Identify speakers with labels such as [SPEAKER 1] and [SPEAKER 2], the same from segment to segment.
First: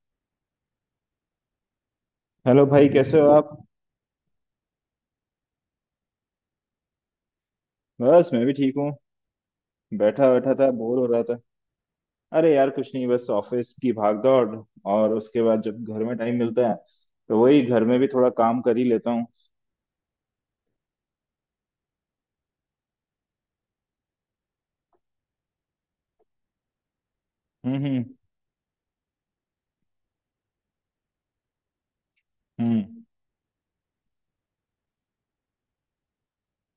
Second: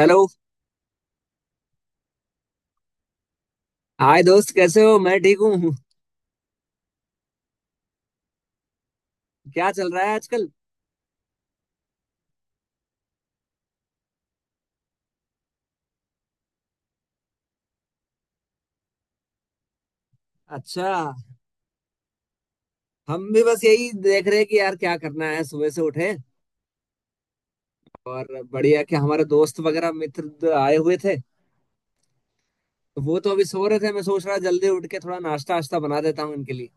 [SPEAKER 1] Hello.
[SPEAKER 2] Hello भाई, कैसे हो आप?
[SPEAKER 1] हाय दोस्त, कैसे हो? मैं ठीक हूँ।
[SPEAKER 2] बस मैं भी ठीक हूँ।
[SPEAKER 1] क्या चल रहा है
[SPEAKER 2] बैठा
[SPEAKER 1] आजकल?
[SPEAKER 2] बैठा था, बोर हो रहा था। अरे यार, कुछ नहीं, बस ऑफिस की भागदौड़। और उसके बाद जब घर में टाइम मिलता है तो वही घर में भी थोड़ा काम कर ही लेता हूँ।
[SPEAKER 1] अच्छा। हम भी बस यही देख रहे हैं कि यार क्या करना है, सुबह से उठे।
[SPEAKER 2] हम्म, हम्म,
[SPEAKER 1] और बढ़िया कि हमारे दोस्त वगैरह मित्र आए हुए थे।
[SPEAKER 2] हम्म।
[SPEAKER 1] तो वो तो अभी सो रहे थे, मैं सोच रहा जल्दी उठ के थोड़ा नाश्ता वाश्ता बना देता हूँ इनके लिए।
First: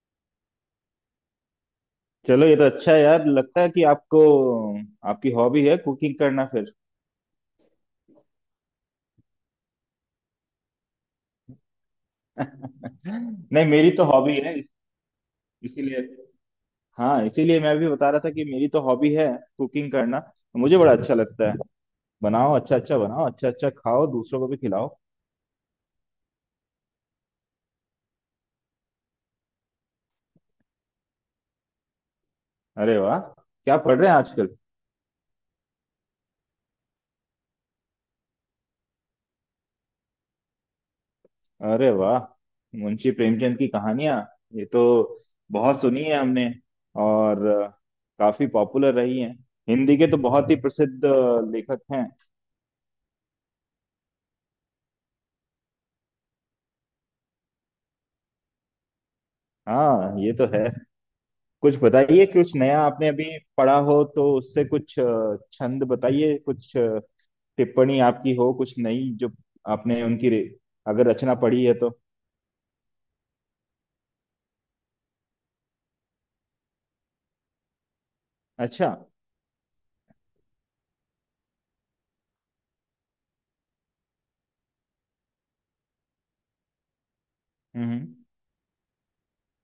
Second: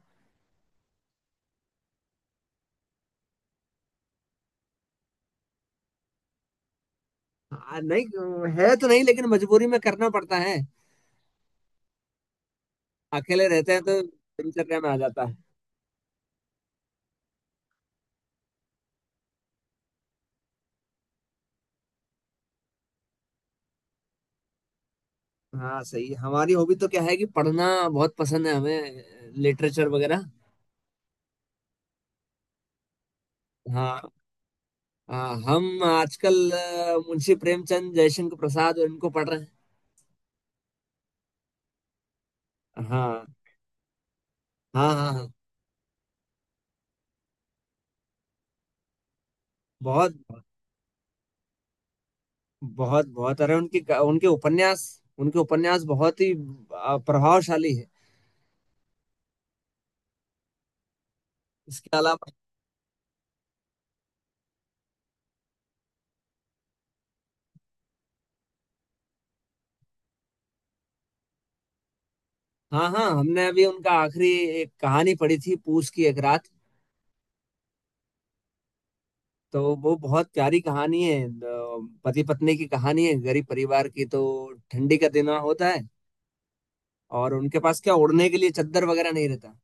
[SPEAKER 2] चलो ये तो अच्छा है यार, लगता है कि आपको, आपकी हॉबी है कुकिंग करना फिर।
[SPEAKER 1] हाँ नहीं, है तो नहीं लेकिन मजबूरी में करना पड़ता है। अकेले
[SPEAKER 2] नहीं,
[SPEAKER 1] रहते हैं
[SPEAKER 2] मेरी
[SPEAKER 1] तो
[SPEAKER 2] तो हॉबी है
[SPEAKER 1] दिनचर्या में आ जाता है।
[SPEAKER 2] इसीलिए, हाँ इसीलिए मैं भी बता रहा था कि मेरी तो हॉबी है कुकिंग करना। मुझे बड़ा अच्छा लगता है। बनाओ, अच्छा अच्छा बनाओ, अच्छा अच्छा खाओ, दूसरों को भी खिलाओ।
[SPEAKER 1] हाँ सही, हमारी हॉबी तो क्या है कि पढ़ना बहुत पसंद है हमें, लिटरेचर वगैरह।
[SPEAKER 2] अरे वाह! क्या पढ़
[SPEAKER 1] हाँ
[SPEAKER 2] रहे हैं आजकल?
[SPEAKER 1] हाँ, हम आजकल मुंशी प्रेमचंद, जयशंकर प्रसाद और इनको पढ़ रहे हैं।
[SPEAKER 2] अरे वाह! मुंशी
[SPEAKER 1] हाँ
[SPEAKER 2] प्रेमचंद की कहानियां ये तो
[SPEAKER 1] हाँ हाँ हाँ।
[SPEAKER 2] बहुत सुनी है हमने। और काफी पॉपुलर रही हैं। हिंदी के
[SPEAKER 1] बहुत
[SPEAKER 2] तो बहुत ही प्रसिद्ध लेखक हैं।
[SPEAKER 1] बहुत बहुत, अरे उनकी उनके उपन्यास, उनके उपन्यास बहुत ही प्रभावशाली है।
[SPEAKER 2] हाँ, ये तो है। कुछ
[SPEAKER 1] इसके
[SPEAKER 2] बताइए,
[SPEAKER 1] अलावा।
[SPEAKER 2] कुछ नया आपने अभी पढ़ा हो तो उससे कुछ छंद बताइए, कुछ टिप्पणी आपकी हो कुछ नई, जो आपने उनकी अगर रचना पढ़ी है तो।
[SPEAKER 1] हाँ हाँ, हमने अभी उनका आखिरी एक कहानी पढ़ी थी, पूस की एक रात।
[SPEAKER 2] अच्छा।
[SPEAKER 1] तो वो बहुत प्यारी कहानी है। पति पत्नी की कहानी है, गरीब परिवार की। तो ठंडी का दिन होता है और उनके पास
[SPEAKER 2] हम्म,
[SPEAKER 1] क्या ओढ़ने के लिए चद्दर वगैरह नहीं रहता।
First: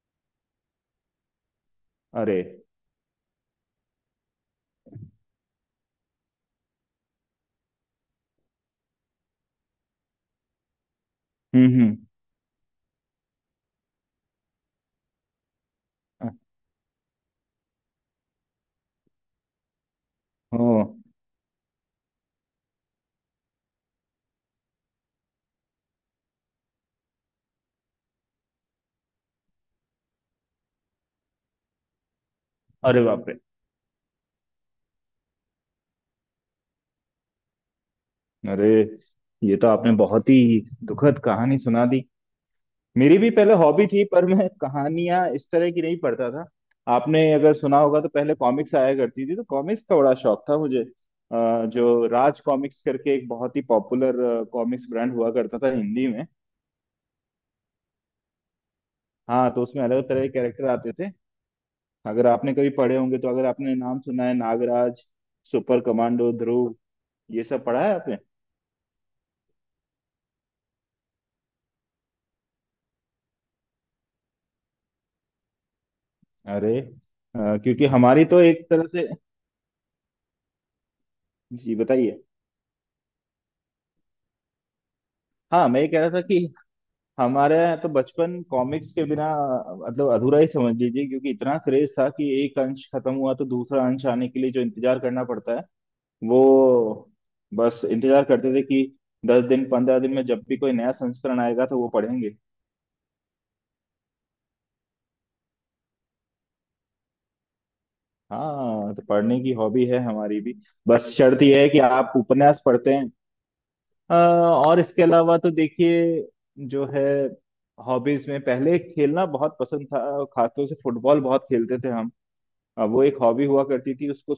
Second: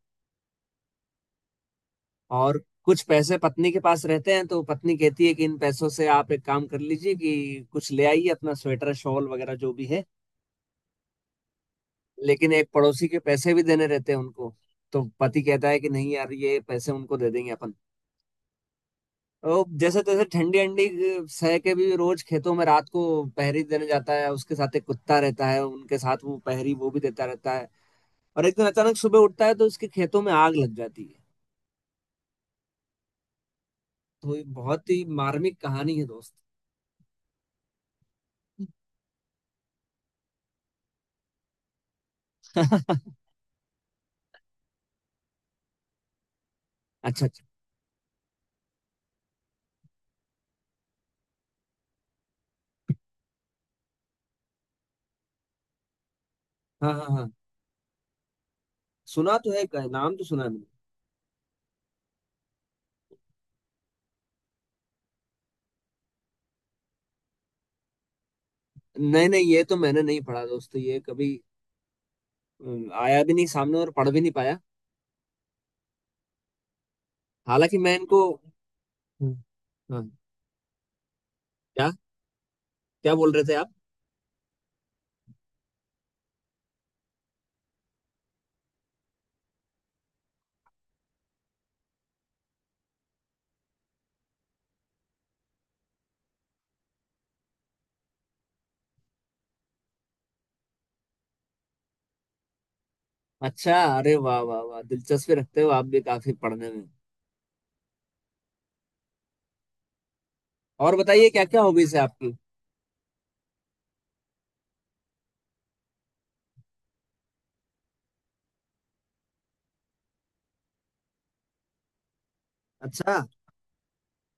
[SPEAKER 2] अरे!
[SPEAKER 1] और कुछ पैसे पत्नी के पास रहते हैं तो पत्नी कहती है कि इन पैसों से आप एक काम कर लीजिए कि कुछ ले आइए अपना स्वेटर शॉल वगैरह जो भी है।
[SPEAKER 2] हम्म,
[SPEAKER 1] लेकिन एक पड़ोसी के पैसे भी देने रहते हैं उनको। तो पति कहता है कि नहीं यार, ये पैसे उनको दे देंगे अपन। तो जैसे तैसे ठंडी
[SPEAKER 2] हम्म, ओ।
[SPEAKER 1] अंडी सह के भी रोज खेतों में रात को पहरी देने जाता है, उसके साथ एक कुत्ता रहता है, उनके साथ वो पहरी वो भी देता रहता है। और एक दिन अचानक सुबह उठता है तो उसके खेतों में आग लग जाती है।
[SPEAKER 2] अरे बाप रे!
[SPEAKER 1] तो ये बहुत ही मार्मिक कहानी है दोस्त।
[SPEAKER 2] अरे, ये तो आपने बहुत ही दुखद कहानी सुना दी। मेरी भी पहले हॉबी थी पर मैं कहानियां इस तरह की नहीं पढ़ता था।
[SPEAKER 1] अच्छा
[SPEAKER 2] आपने
[SPEAKER 1] अच्छा।
[SPEAKER 2] अगर सुना होगा तो पहले कॉमिक्स आया करती थी, तो कॉमिक्स का बड़ा शौक था मुझे जो राज कॉमिक्स करके एक बहुत ही पॉपुलर कॉमिक्स ब्रांड हुआ करता था हिंदी में।
[SPEAKER 1] हाँ हाँ हाँ, सुना
[SPEAKER 2] हाँ,
[SPEAKER 1] तो
[SPEAKER 2] तो
[SPEAKER 1] है,
[SPEAKER 2] उसमें अलग
[SPEAKER 1] नाम
[SPEAKER 2] तरह
[SPEAKER 1] तो
[SPEAKER 2] के
[SPEAKER 1] सुना है मैंने।
[SPEAKER 2] कैरेक्टर आते थे। अगर आपने कभी पढ़े होंगे तो, अगर आपने नाम सुना है, नागराज, सुपर कमांडो ध्रुव, ये सब पढ़ा है आपने?
[SPEAKER 1] नहीं नहीं, ये तो मैंने नहीं पढ़ा दोस्तों, ये कभी आया भी नहीं सामने और पढ़ भी नहीं पाया।
[SPEAKER 2] अरे
[SPEAKER 1] हालांकि
[SPEAKER 2] क्योंकि
[SPEAKER 1] मैं इनको।
[SPEAKER 2] हमारी तो एक तरह से।
[SPEAKER 1] हम्म। हाँ।
[SPEAKER 2] जी
[SPEAKER 1] क्या?
[SPEAKER 2] बताइए।
[SPEAKER 1] क्या बोल रहे थे आप?
[SPEAKER 2] हाँ, मैं ये कह रहा था कि हमारे यहाँ तो बचपन कॉमिक्स के बिना मतलब अधूरा ही समझ लीजिए, क्योंकि इतना क्रेज था कि एक अंश खत्म हुआ तो दूसरा अंश आने के लिए जो इंतजार करना पड़ता है वो, बस इंतजार करते थे कि दस दिन पंद्रह दिन में जब भी कोई नया संस्करण आएगा तो वो पढ़ेंगे।
[SPEAKER 1] अच्छा, अरे वाह वाह वाह, दिलचस्पी रखते हो आप भी काफी पढ़ने में।
[SPEAKER 2] हाँ, तो पढ़ने की हॉबी है हमारी भी।
[SPEAKER 1] और
[SPEAKER 2] बस
[SPEAKER 1] बताइए
[SPEAKER 2] शर्त
[SPEAKER 1] क्या क्या
[SPEAKER 2] यह है कि
[SPEAKER 1] हॉबीज है
[SPEAKER 2] आप
[SPEAKER 1] आपकी?
[SPEAKER 2] उपन्यास पढ़ते हैं। और इसके अलावा तो देखिए, जो है हॉबीज में, पहले खेलना बहुत पसंद था, खासतौर से फुटबॉल बहुत खेलते थे। अब वो
[SPEAKER 1] अच्छा
[SPEAKER 2] एक हॉबी हुआ करती थी, उसको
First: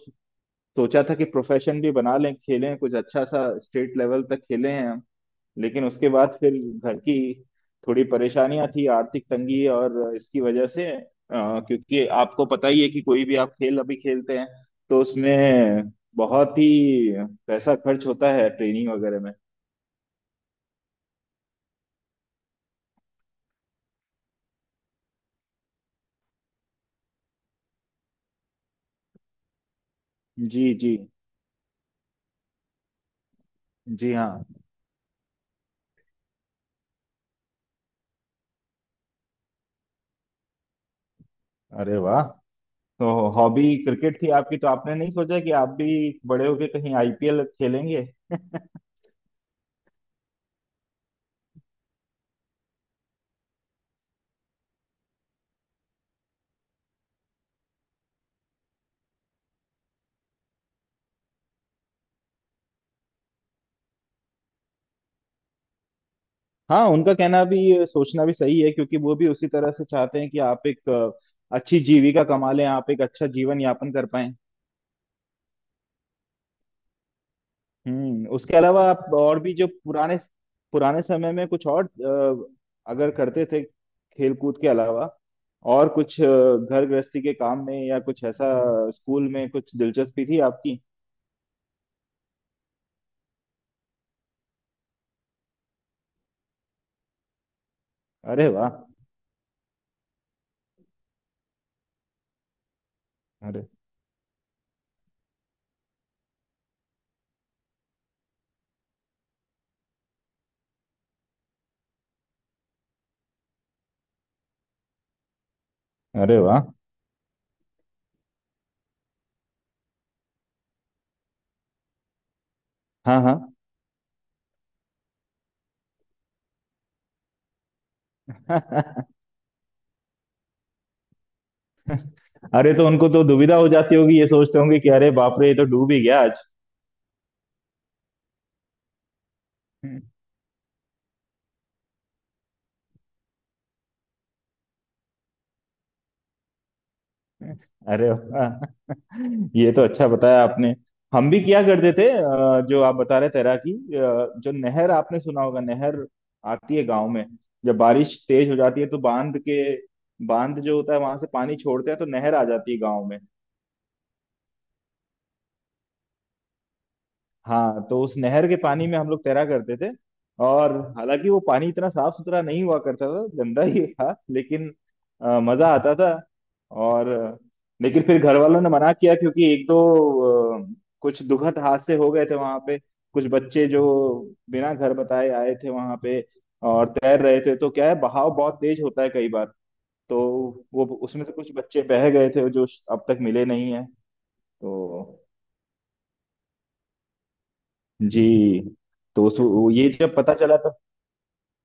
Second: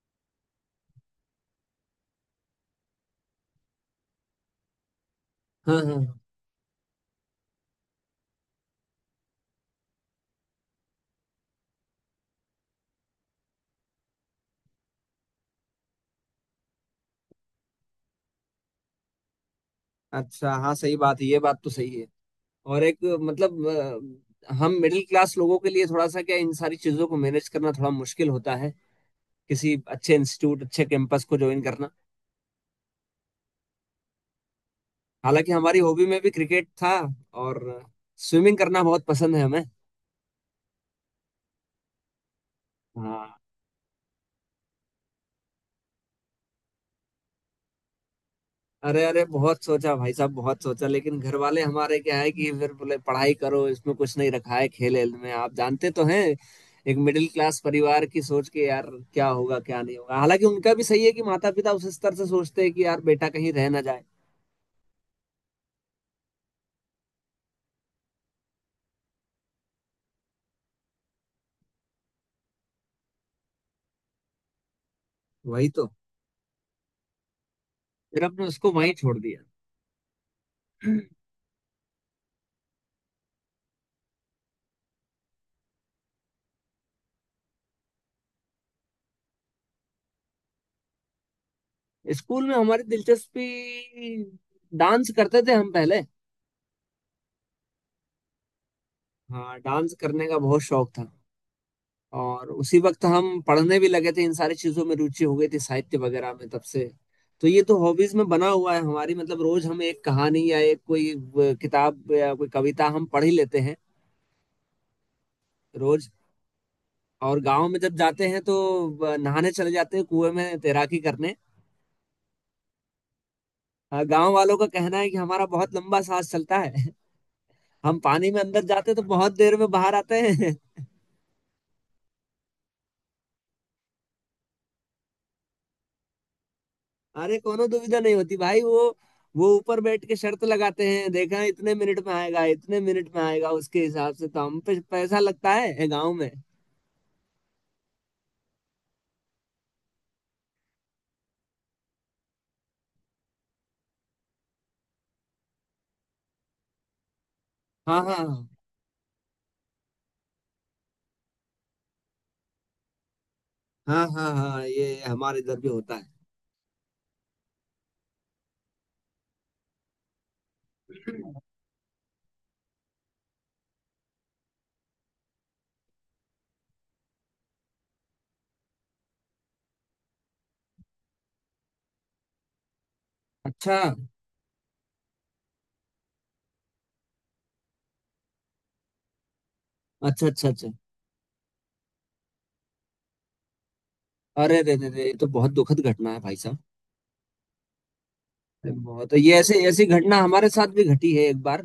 [SPEAKER 2] सोचा था कि प्रोफेशन भी बना लें, खेलें कुछ अच्छा सा, स्टेट लेवल तक खेले हैं हम।
[SPEAKER 1] हाँ
[SPEAKER 2] लेकिन
[SPEAKER 1] हाँ।
[SPEAKER 2] उसके बाद फिर घर की थोड़ी परेशानियां थी, आर्थिक तंगी, और इसकी वजह से क्योंकि आपको पता ही है कि कोई भी आप खेल अभी खेलते हैं तो उसमें बहुत ही पैसा खर्च होता है, ट्रेनिंग वगैरह में।
[SPEAKER 1] अच्छा हाँ, सही बात है, ये बात तो सही है। और एक मतलब हम मिडिल क्लास लोगों के लिए थोड़ा सा क्या इन सारी चीजों को मैनेज करना थोड़ा मुश्किल होता है। किसी अच्छे इंस्टीट्यूट
[SPEAKER 2] जी
[SPEAKER 1] अच्छे
[SPEAKER 2] जी,
[SPEAKER 1] कैंपस को ज्वाइन करना।
[SPEAKER 2] जी हाँ।
[SPEAKER 1] हालांकि हमारी हॉबी में भी क्रिकेट था। और स्विमिंग करना बहुत पसंद है हमें।
[SPEAKER 2] अरे वाह! तो
[SPEAKER 1] हाँ।
[SPEAKER 2] हॉबी क्रिकेट थी आपकी, तो आपने नहीं सोचा कि आप भी बड़े होके कहीं आईपीएल खेलेंगे?
[SPEAKER 1] अरे अरे बहुत सोचा भाई साहब, बहुत सोचा, लेकिन घर वाले हमारे क्या है कि फिर बोले पढ़ाई करो, इसमें कुछ नहीं रखा है, खेल वेल में आप जानते तो हैं, एक मिडिल क्लास परिवार की सोच के यार। क्या होगा क्या नहीं होगा। हालांकि उनका भी सही है, कि माता पिता उस स्तर से सोचते हैं कि यार बेटा कहीं रह ना जाए।
[SPEAKER 2] हाँ, उनका कहना भी, सोचना भी सही है, क्योंकि वो भी उसी तरह से चाहते हैं कि आप एक अच्छी जीविका कमा लें, आप एक अच्छा जीवन यापन कर पाएं।
[SPEAKER 1] वही तो। फिर हमने
[SPEAKER 2] उसके
[SPEAKER 1] उसको
[SPEAKER 2] अलावा
[SPEAKER 1] वहीं
[SPEAKER 2] आप
[SPEAKER 1] छोड़
[SPEAKER 2] और
[SPEAKER 1] दिया।
[SPEAKER 2] भी जो पुराने, पुराने समय में कुछ और अगर करते थे खेल कूद के अलावा, और कुछ घर गृहस्थी के काम में या कुछ ऐसा, स्कूल में कुछ दिलचस्पी थी आपकी?
[SPEAKER 1] स्कूल में हमारी दिलचस्पी, डांस करते थे हम पहले।
[SPEAKER 2] अरे वाह!
[SPEAKER 1] हाँ, डांस करने का बहुत शौक था। और उसी वक्त हम
[SPEAKER 2] अरे!
[SPEAKER 1] पढ़ने भी लगे थे, इन सारी चीजों में रुचि हो गई थी साहित्य वगैरह में तब से। तो ये तो हॉबीज में बना हुआ है हमारी, मतलब रोज हम एक कहानी या एक कोई किताब या कोई कविता हम पढ़ ही लेते हैं रोज।
[SPEAKER 2] अरे वाह!
[SPEAKER 1] और गांव में जब जाते हैं तो नहाने चले जाते हैं कुएं में तैराकी करने।
[SPEAKER 2] हाँ हाँ।
[SPEAKER 1] गांव वालों का कहना है कि हमारा बहुत लंबा सांस चलता है। हम पानी में अंदर जाते हैं तो बहुत देर में बाहर आते हैं।
[SPEAKER 2] अरे, तो उनको तो दुविधा हो जाती होगी, ये सोचते होंगे कि अरे बाप रे, ये तो डूब ही गया आज।
[SPEAKER 1] अरे कोनो दुविधा नहीं होती भाई, वो ऊपर बैठ के शर्त लगाते हैं, देखा इतने मिनट में आएगा इतने मिनट में आएगा, उसके हिसाब से तो हम पे पैसा लगता है गांव में।
[SPEAKER 2] अरे वाह! ये तो अच्छा बताया आपने। हम भी क्या करते थे जो आप बता रहे, तैराकी, जो नहर आपने सुना होगा, नहर आती है गांव में। जब
[SPEAKER 1] हाँ
[SPEAKER 2] बारिश
[SPEAKER 1] हाँ
[SPEAKER 2] तेज हो जाती है तो बांध जो होता है वहां से पानी छोड़ते हैं तो नहर आ जाती है गांव में।
[SPEAKER 1] हाँ हाँ। हाँ हाँ, ये हमारे इधर भी होता है।
[SPEAKER 2] हाँ, तो उस नहर के पानी में हम लोग तैरा करते थे। और हालांकि वो पानी इतना साफ सुथरा नहीं हुआ करता था, गंदा ही था, लेकिन मजा आता था। और लेकिन फिर घर वालों ने मना किया, क्योंकि एक दो अ, कुछ दुखद हादसे हो गए थे वहां पे। कुछ बच्चे
[SPEAKER 1] अच्छा
[SPEAKER 2] जो बिना घर बताए आए थे वहां पे और तैर रहे थे, तो क्या है, बहाव बहुत तेज होता है कई बार। तो
[SPEAKER 1] अच्छा अच्छा। अच्छा।
[SPEAKER 2] वो उसमें से कुछ बच्चे बह गए थे जो अब तक मिले नहीं है।
[SPEAKER 1] अरे रे रे रे, ये
[SPEAKER 2] तो
[SPEAKER 1] तो बहुत दुखद घटना है भाई साहब।
[SPEAKER 2] जी,
[SPEAKER 1] ये बहुत,
[SPEAKER 2] तो
[SPEAKER 1] ये
[SPEAKER 2] उस,
[SPEAKER 1] ऐसे
[SPEAKER 2] वो,
[SPEAKER 1] ऐसी
[SPEAKER 2] ये जब
[SPEAKER 1] घटना
[SPEAKER 2] पता
[SPEAKER 1] हमारे
[SPEAKER 2] चला
[SPEAKER 1] साथ
[SPEAKER 2] तो।
[SPEAKER 1] भी घटी है एक बार।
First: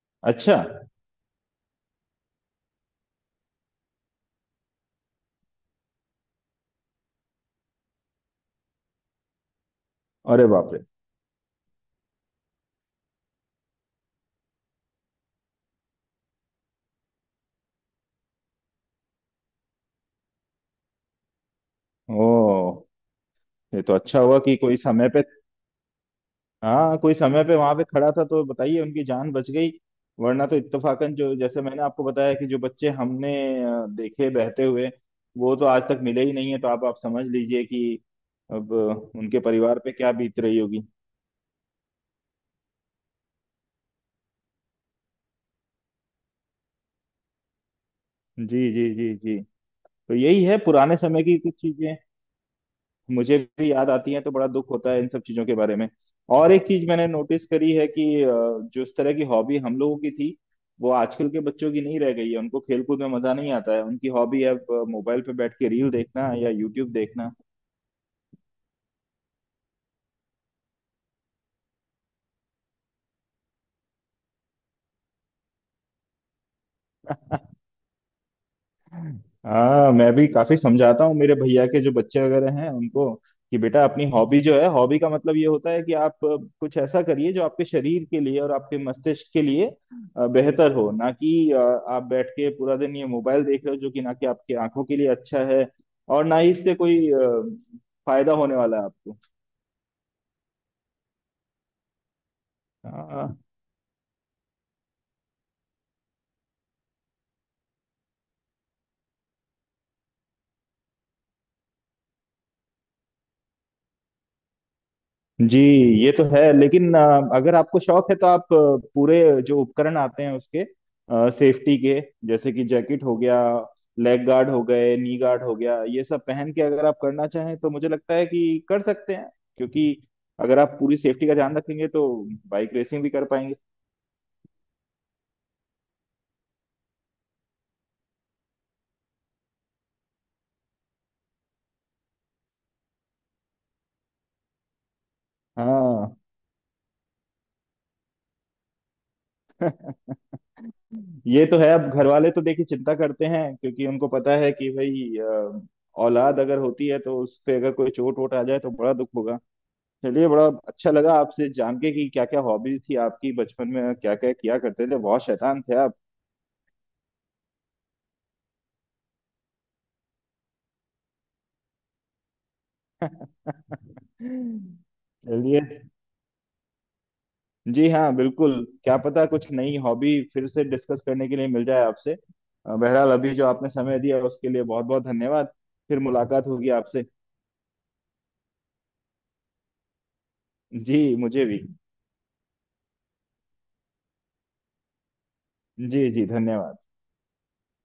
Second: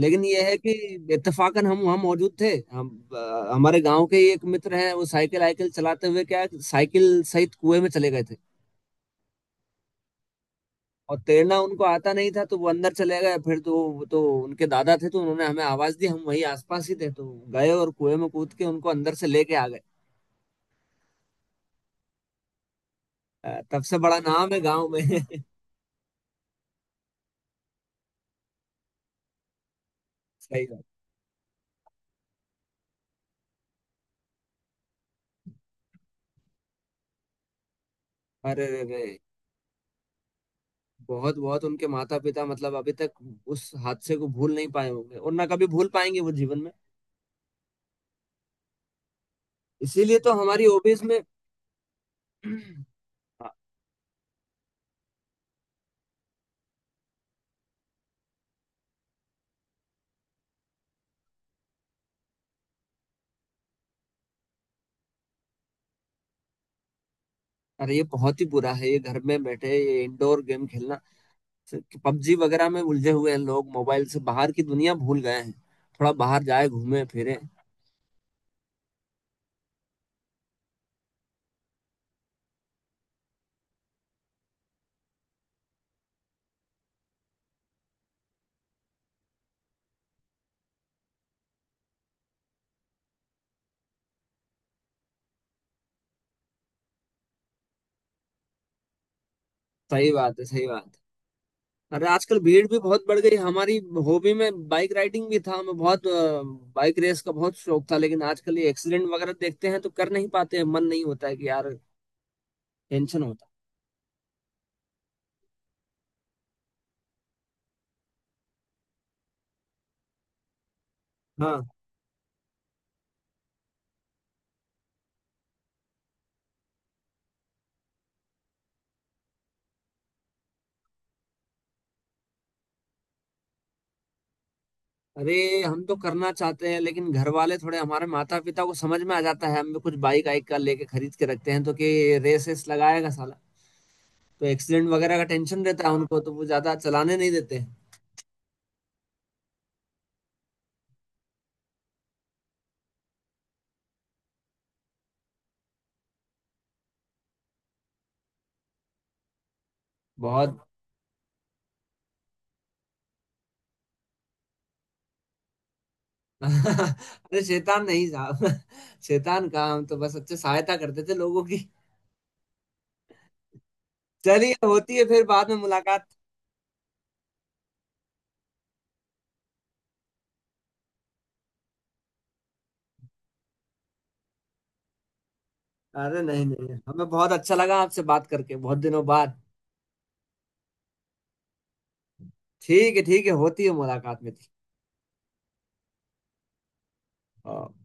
[SPEAKER 1] लेकिन ये है
[SPEAKER 2] अच्छा।
[SPEAKER 1] कि इत्तेफाकन हम वहाँ मौजूद थे हम। हमारे गांव के ही एक मित्र हैं, वो साइकिल आइकिल चलाते हुए क्या साइकिल सहित कुएं में चले गए थे।
[SPEAKER 2] अरे बाप रे,
[SPEAKER 1] और तैरना उनको आता नहीं था तो वो अंदर चले गए, फिर तो वो तो उनके दादा थे तो उन्होंने हमें आवाज दी, हम वहीं आसपास ही थे तो गए और कुएं में कूद के उनको अंदर से लेके आ गए।
[SPEAKER 2] ओ।
[SPEAKER 1] तब
[SPEAKER 2] ये तो
[SPEAKER 1] से बड़ा
[SPEAKER 2] अच्छा हुआ
[SPEAKER 1] नाम
[SPEAKER 2] कि
[SPEAKER 1] है
[SPEAKER 2] कोई
[SPEAKER 1] गांव में।
[SPEAKER 2] समय पे, हाँ कोई समय पे वहां पे खड़ा था, तो बताइए उनकी जान बच गई। वरना तो
[SPEAKER 1] सही बात।
[SPEAKER 2] इत्तफाकन, जो जैसे मैंने आपको बताया कि जो बच्चे हमने देखे बहते हुए, वो तो आज तक मिले ही नहीं है, तो आप समझ लीजिए कि
[SPEAKER 1] अरे
[SPEAKER 2] अब
[SPEAKER 1] रे रे।
[SPEAKER 2] उनके परिवार पे क्या बीत रही होगी।
[SPEAKER 1] बहुत बहुत, उनके माता पिता मतलब अभी तक उस हादसे को भूल नहीं पाए होंगे और ना कभी भूल पाएंगे वो जीवन में।
[SPEAKER 2] जी जी, जी जी। तो
[SPEAKER 1] इसीलिए तो
[SPEAKER 2] यही है
[SPEAKER 1] हमारी
[SPEAKER 2] पुराने
[SPEAKER 1] हॉबीज में।
[SPEAKER 2] समय की कुछ चीजें, मुझे भी याद आती है तो बड़ा दुख होता है इन सब चीजों के बारे में। और एक चीज मैंने नोटिस करी है कि जो इस तरह की हॉबी हम लोगों की थी वो आजकल के बच्चों की नहीं रह गई है, उनको खेल कूद में मजा नहीं आता है, उनकी हॉबी है मोबाइल पे बैठ के रील देखना या यूट्यूब देखना।
[SPEAKER 1] अरे ये बहुत ही बुरा है, ये घर में बैठे ये इंडोर गेम खेलना, पबजी वगैरह में उलझे हुए हैं लोग, मोबाइल से बाहर की दुनिया भूल गए हैं। थोड़ा बाहर जाए घूमे फिरे।
[SPEAKER 2] हाँ, मैं भी काफी समझाता हूँ मेरे भैया के जो बच्चे वगैरह हैं उनको, कि बेटा अपनी हॉबी जो है, हॉबी का मतलब ये होता है कि आप कुछ ऐसा करिए जो आपके शरीर के लिए और आपके मस्तिष्क के लिए बेहतर हो, ना कि आप बैठ के पूरा दिन ये मोबाइल देख रहे हो, जो कि ना कि आपकी आंखों के लिए अच्छा है और ना ही इससे कोई फायदा होने वाला है आपको।
[SPEAKER 1] सही बात है सही बात है। अरे आजकल भीड़ भी बहुत बढ़ गई।
[SPEAKER 2] हाँ,
[SPEAKER 1] हमारी हॉबी में बाइक राइडिंग भी था, हमें बहुत बाइक रेस का बहुत शौक था, लेकिन आजकल ये एक्सीडेंट वगैरह देखते हैं तो कर नहीं पाते हैं, मन नहीं होता है कि यार टेंशन होता
[SPEAKER 2] जी। ये तो है, लेकिन अगर आपको शौक है तो आप पूरे जो उपकरण आते हैं उसके,
[SPEAKER 1] है। हाँ।
[SPEAKER 2] सेफ्टी के, जैसे कि जैकेट हो गया, लेग गार्ड हो गए, नी गार्ड हो गया, ये सब पहन के अगर आप करना चाहें तो मुझे लगता है कि कर सकते हैं, क्योंकि अगर आप पूरी सेफ्टी का ध्यान रखेंगे तो बाइक रेसिंग भी कर पाएंगे।
[SPEAKER 1] अरे हम तो करना चाहते हैं लेकिन घर वाले, थोड़े हमारे माता पिता को समझ में आ जाता है हम भी कुछ बाइक आइक का लेके खरीद के रखते हैं तो कि रेस रेस लगाएगा साला, तो एक्सीडेंट वगैरह का टेंशन रहता है
[SPEAKER 2] हाँ।
[SPEAKER 1] उनको, तो वो ज्यादा चलाने नहीं देते हैं।
[SPEAKER 2] ये तो है, अब घर वाले तो देखिए चिंता करते हैं, क्योंकि उनको पता है कि भाई औलाद अगर होती है तो उस पे अगर कोई चोट वोट आ जाए तो बड़ा दुख होगा। चलिए, बड़ा
[SPEAKER 1] बहुत।
[SPEAKER 2] अच्छा लगा आपसे जान के कि क्या क्या हॉबीज थी आपकी बचपन में, क्या क्या किया करते थे, बहुत शैतान थे आप।
[SPEAKER 1] अरे शैतान नहीं साहब, शैतान कहाँ, हम तो बस अच्छे सहायता करते थे लोगों की। चलिए, होती है फिर बाद में
[SPEAKER 2] चलिए,
[SPEAKER 1] मुलाकात।
[SPEAKER 2] जी हाँ बिल्कुल। क्या पता कुछ नई हॉबी फिर से डिस्कस करने के लिए मिल जाए आपसे। बहरहाल, अभी जो आपने समय दिया उसके लिए बहुत बहुत धन्यवाद। फिर
[SPEAKER 1] अरे नहीं
[SPEAKER 2] मुलाकात होगी
[SPEAKER 1] नहीं,
[SPEAKER 2] आपसे।
[SPEAKER 1] हमें बहुत अच्छा लगा आपसे बात करके बहुत दिनों बाद।
[SPEAKER 2] जी, मुझे भी।
[SPEAKER 1] ठीक है ठीक है, होती है मुलाकात मेरी।
[SPEAKER 2] जी जी, धन्यवाद।
[SPEAKER 1] हाँ।